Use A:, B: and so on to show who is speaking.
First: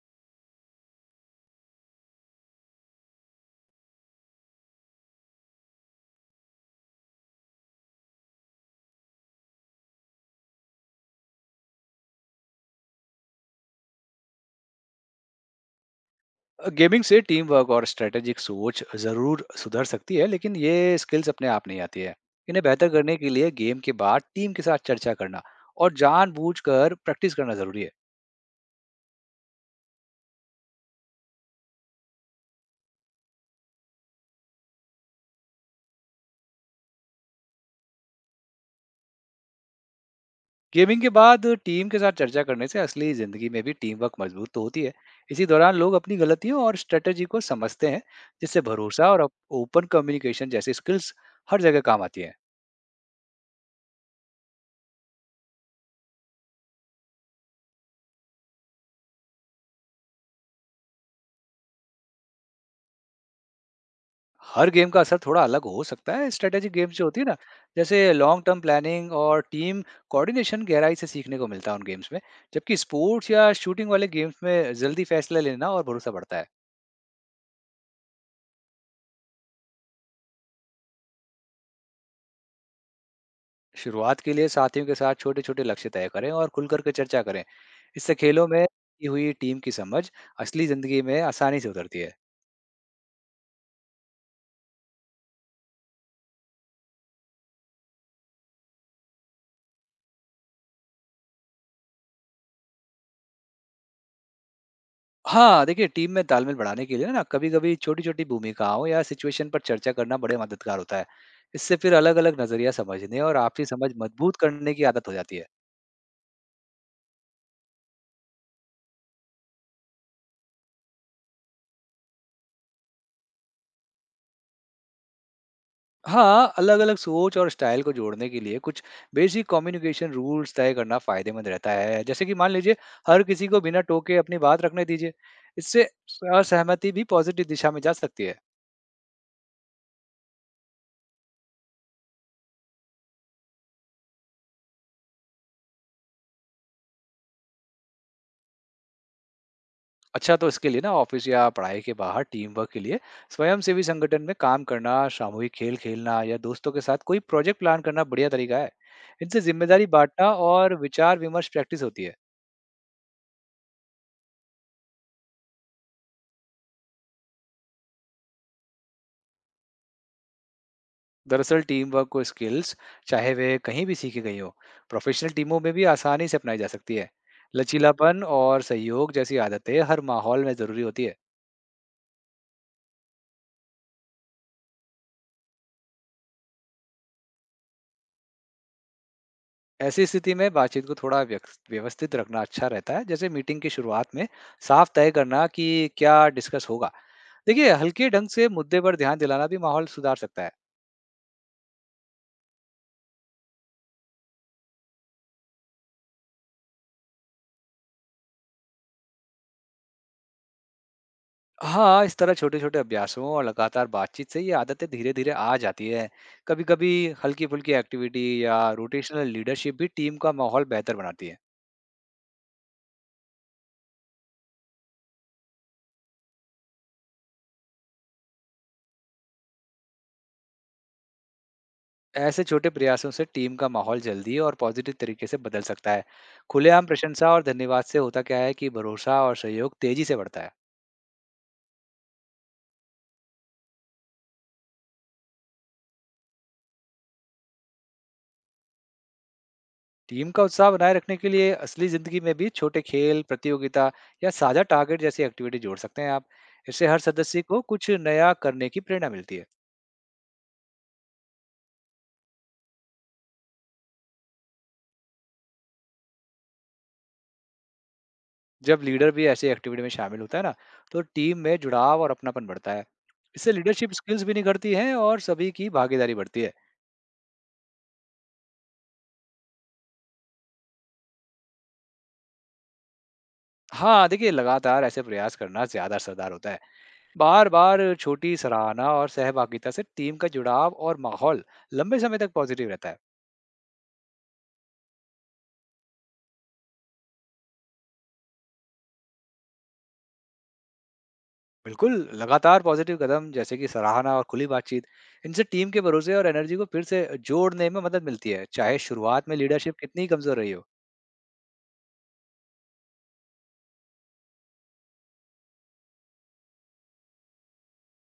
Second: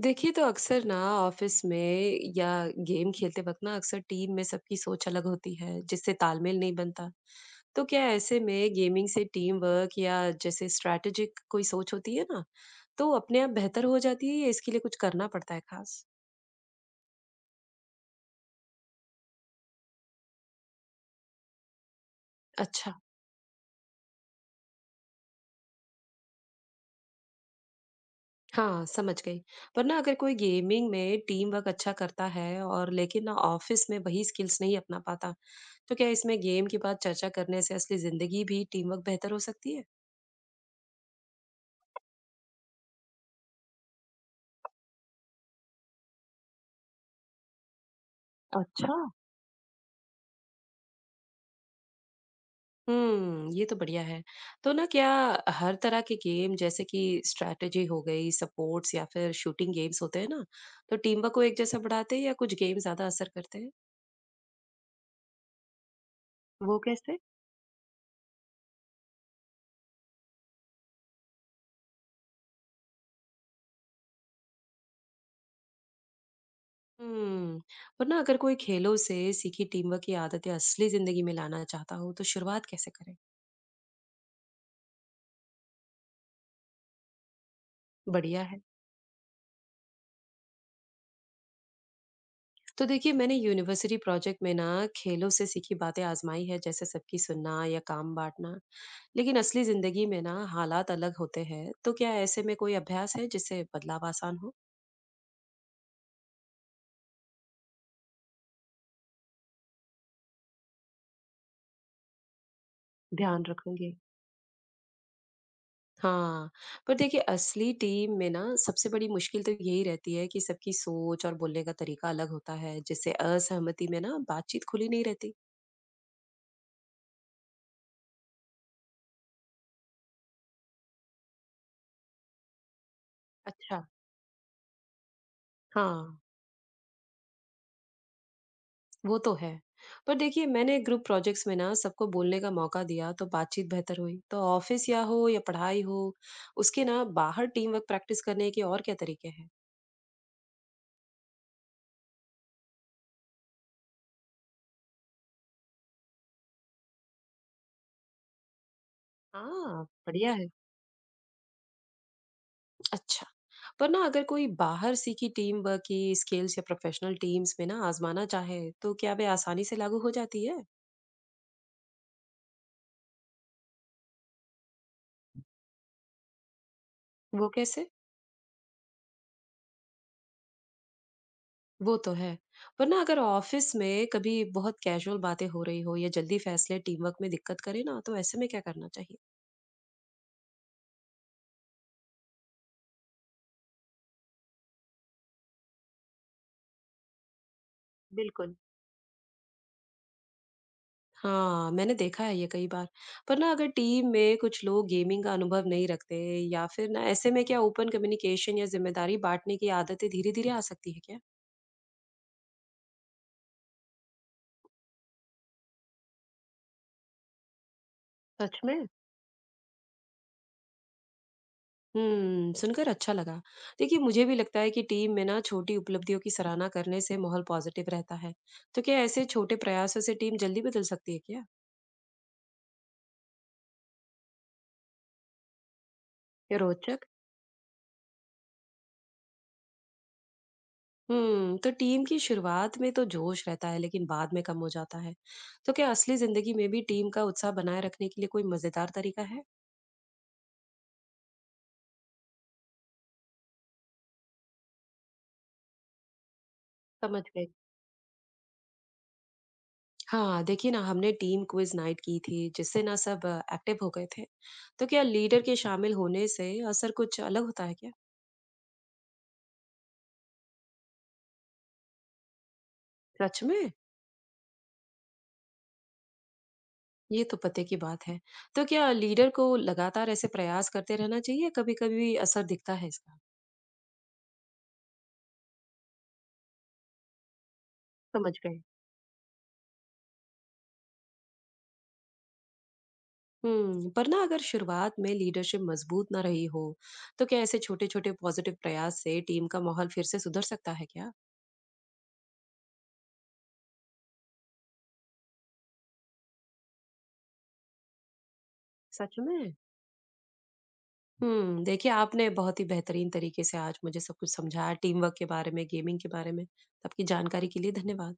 A: देखिए तो अक्सर ना ऑफिस में या गेम खेलते वक्त ना अक्सर टीम में सबकी सोच अलग होती है, जिससे तालमेल नहीं बनता। तो क्या ऐसे में गेमिंग से टीम वर्क या जैसे स्ट्रैटेजिक कोई सोच होती है ना, तो अपने आप बेहतर हो जाती है या इसके लिए कुछ करना पड़ता है खास?
B: गेमिंग से टीम वर्क और स्ट्रेटेजिक सोच जरूर सुधर सकती है लेकिन ये स्किल्स अपने आप नहीं आती है। इन्हें बेहतर
A: अच्छा।
B: करने के लिए गेम के बाद टीम के साथ चर्चा करना और जानबूझकर प्रैक्टिस करना जरूरी है।
A: हाँ, समझ गई। पर ना अगर कोई गेमिंग में टीम वर्क अच्छा करता है और लेकिन ना ऑफिस में वही स्किल्स नहीं अपना पाता, तो क्या इसमें गेम के बाद चर्चा करने से असली जिंदगी भी टीम वर्क बेहतर हो सकती है?
B: गेमिंग के बाद टीम के साथ चर्चा करने से असली जिंदगी में भी टीम वर्क मजबूत तो होती है। इसी दौरान लोग अपनी गलतियों और स्ट्रेटेजी को समझते हैं, जिससे
A: अच्छा।
B: भरोसा और ओपन कम्युनिकेशन जैसी स्किल्स हर जगह काम आती है।
A: ये तो बढ़िया है। तो ना क्या हर तरह के गेम, जैसे कि स्ट्रैटेजी हो गई, सपोर्ट्स या फिर शूटिंग गेम्स होते हैं ना, तो टीमवर्क को एक जैसा बढ़ाते हैं या कुछ गेम ज़्यादा असर करते हैं?
B: हर गेम का असर थोड़ा अलग हो सकता है। स्ट्रैटेजी
A: वो
B: गेम्स जो
A: कैसे?
B: होती है ना, जैसे लॉन्ग टर्म प्लानिंग और टीम कोऑर्डिनेशन गहराई से सीखने को मिलता है उन गेम्स में। जबकि स्पोर्ट्स या शूटिंग वाले गेम्स में जल्दी फैसला लेना और भरोसा बढ़ता है।
A: हुँ, और ना अगर कोई खेलों से सीखी टीमवर्क की आदतें असली ज़िंदगी में लाना चाहता हो, तो शुरुआत कैसे करें?
B: शुरुआत के लिए साथियों के साथ छोटे-छोटे लक्ष्य तय करें और खुल कर के चर्चा करें। इससे
A: बढ़िया
B: खेलों
A: है।
B: में की हुई टीम की समझ असली ज़िंदगी में आसानी से उतरती है।
A: तो देखिए मैंने यूनिवर्सिटी प्रोजेक्ट में ना खेलों से सीखी बातें आजमाई है, जैसे सबकी सुनना या काम बांटना। लेकिन असली जिंदगी में ना हालात अलग होते हैं, तो क्या ऐसे में कोई अभ्यास है जिससे बदलाव आसान हो?
B: हाँ, देखिए टीम में तालमेल बढ़ाने के लिए ना कभी-कभी छोटी-छोटी भूमिकाओं या सिचुएशन पर चर्चा करना बड़े मददगार होता है। इससे फिर अलग-अलग नज़रिया समझने और
A: ध्यान
B: आपसी समझ
A: रखूंगी।
B: मजबूत करने की आदत हो जाती है।
A: हाँ। पर देखिए असली टीम में ना सबसे बड़ी मुश्किल तो यही रहती है कि सबकी सोच और बोलने का तरीका अलग होता है, जिससे असहमति में ना बातचीत खुली नहीं रहती।
B: हाँ, अलग-अलग सोच और स्टाइल को जोड़ने के लिए कुछ बेसिक कम्युनिकेशन रूल्स तय करना फ़ायदेमंद रहता है। जैसे कि मान लीजिए, हर किसी को बिना
A: अच्छा।
B: टोके अपनी बात रखने दीजिए। इससे
A: हाँ।
B: असहमति भी पॉजिटिव दिशा में जा सकती है।
A: वो तो है। पर देखिए मैंने ग्रुप प्रोजेक्ट्स में ना सबको बोलने का मौका दिया तो बातचीत बेहतर हुई। तो ऑफिस या हो या पढ़ाई हो, उसके ना बाहर टीम वर्क प्रैक्टिस करने के और क्या तरीके हैं?
B: अच्छा, तो इसके लिए ना ऑफिस या पढ़ाई के बाहर टीम वर्क के लिए स्वयंसेवी संगठन में काम करना, सामूहिक खेल खेलना या दोस्तों के साथ कोई प्रोजेक्ट प्लान करना बढ़िया तरीका है। इनसे
A: हाँ,
B: जिम्मेदारी बांटना
A: बढ़िया है।
B: और विचार विमर्श प्रैक्टिस होती है।
A: अच्छा। पर ना अगर कोई बाहर सीखी टीम वर्क की स्किल्स या प्रोफेशनल टीम्स में ना आजमाना चाहे, तो क्या वे आसानी से लागू हो जाती है?
B: दरअसल टीम वर्क को स्किल्स, चाहे वे कहीं भी सीखी गई हो, प्रोफेशनल टीमों में भी आसानी से अपनाई जा सकती है।
A: वो कैसे?
B: लचीलापन और सहयोग जैसी आदतें हर माहौल में जरूरी होती है।
A: वो तो है। पर ना अगर ऑफिस में कभी बहुत कैजुअल बातें हो रही हो या जल्दी फैसले टीम वर्क में दिक्कत करे ना, तो ऐसे में क्या करना चाहिए?
B: ऐसी स्थिति में बातचीत को थोड़ा व्यवस्थित रखना अच्छा रहता है, जैसे मीटिंग की शुरुआत में साफ तय करना कि क्या डिस्कस होगा। देखिए, हल्के ढंग से
A: बिल्कुल।
B: मुद्दे पर ध्यान दिलाना भी माहौल सुधार सकता है।
A: हाँ, मैंने देखा है ये कई बार। पर ना अगर टीम में कुछ लोग गेमिंग का अनुभव नहीं रखते या फिर ना ऐसे में क्या ओपन कम्युनिकेशन या ज़िम्मेदारी बाँटने की आदतें धीरे-धीरे आ सकती है क्या?
B: हाँ, इस तरह छोटे छोटे अभ्यासों और लगातार बातचीत से ये आदतें धीरे धीरे आ जाती है। कभी कभी हल्की फुल्की एक्टिविटी या
A: सच में।
B: रोटेशनल लीडरशिप भी टीम का माहौल बेहतर बनाती है।
A: सुनकर अच्छा लगा। देखिए मुझे भी लगता है कि टीम में ना छोटी उपलब्धियों की सराहना करने से माहौल पॉजिटिव रहता है। तो क्या ऐसे छोटे प्रयासों से टीम जल्दी बदल सकती है क्या?
B: ऐसे छोटे प्रयासों से टीम का माहौल जल्दी और पॉजिटिव तरीके से बदल सकता है।
A: ये
B: खुलेआम
A: रोचक।
B: प्रशंसा और धन्यवाद से होता क्या है कि भरोसा और सहयोग तेजी से बढ़ता है।
A: तो टीम की शुरुआत में तो जोश रहता है लेकिन बाद में कम हो जाता है। तो क्या असली ज़िंदगी में भी टीम का उत्साह बनाए रखने के लिए कोई मज़ेदार तरीका है?
B: टीम का उत्साह बनाए रखने के लिए असली जिंदगी में भी छोटे खेल प्रतियोगिता या साझा टारगेट जैसी एक्टिविटी जोड़ सकते हैं आप। इससे हर
A: समझ
B: सदस्य
A: गई।
B: को कुछ नया करने की प्रेरणा मिलती है।
A: हाँ, देखिए ना हमने टीम क्विज नाइट की थी, जिससे ना सब एक्टिव हो गए थे। तो क्या लीडर के शामिल होने से असर कुछ अलग होता है क्या?
B: जब लीडर भी ऐसी एक्टिविटी में शामिल होता है ना, तो टीम में जुड़ाव और अपनापन बढ़ता है।
A: सच
B: इससे
A: में?
B: लीडरशिप स्किल्स भी निखरती हैं और सभी की भागीदारी बढ़ती है।
A: ये तो पते की बात है। तो क्या लीडर को लगातार ऐसे प्रयास करते रहना चाहिए? कभी-कभी असर दिखता है इसका।
B: हाँ, देखिए लगातार ऐसे प्रयास करना ज्यादा असरदार होता है। बार बार
A: समझ
B: छोटी
A: गए।
B: सराहना और सहभागिता से टीम का जुड़ाव और माहौल लंबे समय तक पॉजिटिव रहता है।
A: हम्म, पर ना अगर शुरुआत में लीडरशिप मजबूत ना रही हो, तो क्या ऐसे छोटे-छोटे पॉजिटिव प्रयास से टीम का माहौल फिर से सुधर सकता है क्या?
B: बिल्कुल, लगातार पॉज़िटिव कदम जैसे कि सराहना और खुली बातचीत, इनसे टीम के भरोसे और एनर्जी को फिर से जोड़ने में मदद मिलती है, चाहे
A: सच
B: शुरुआत में
A: में?
B: लीडरशिप कितनी ही कमज़ोर रही हो।
A: देखिए आपने बहुत ही बेहतरीन तरीके से आज मुझे सब कुछ समझाया टीम वर्क के बारे में, गेमिंग के बारे में। आपकी जानकारी के लिए धन्यवाद।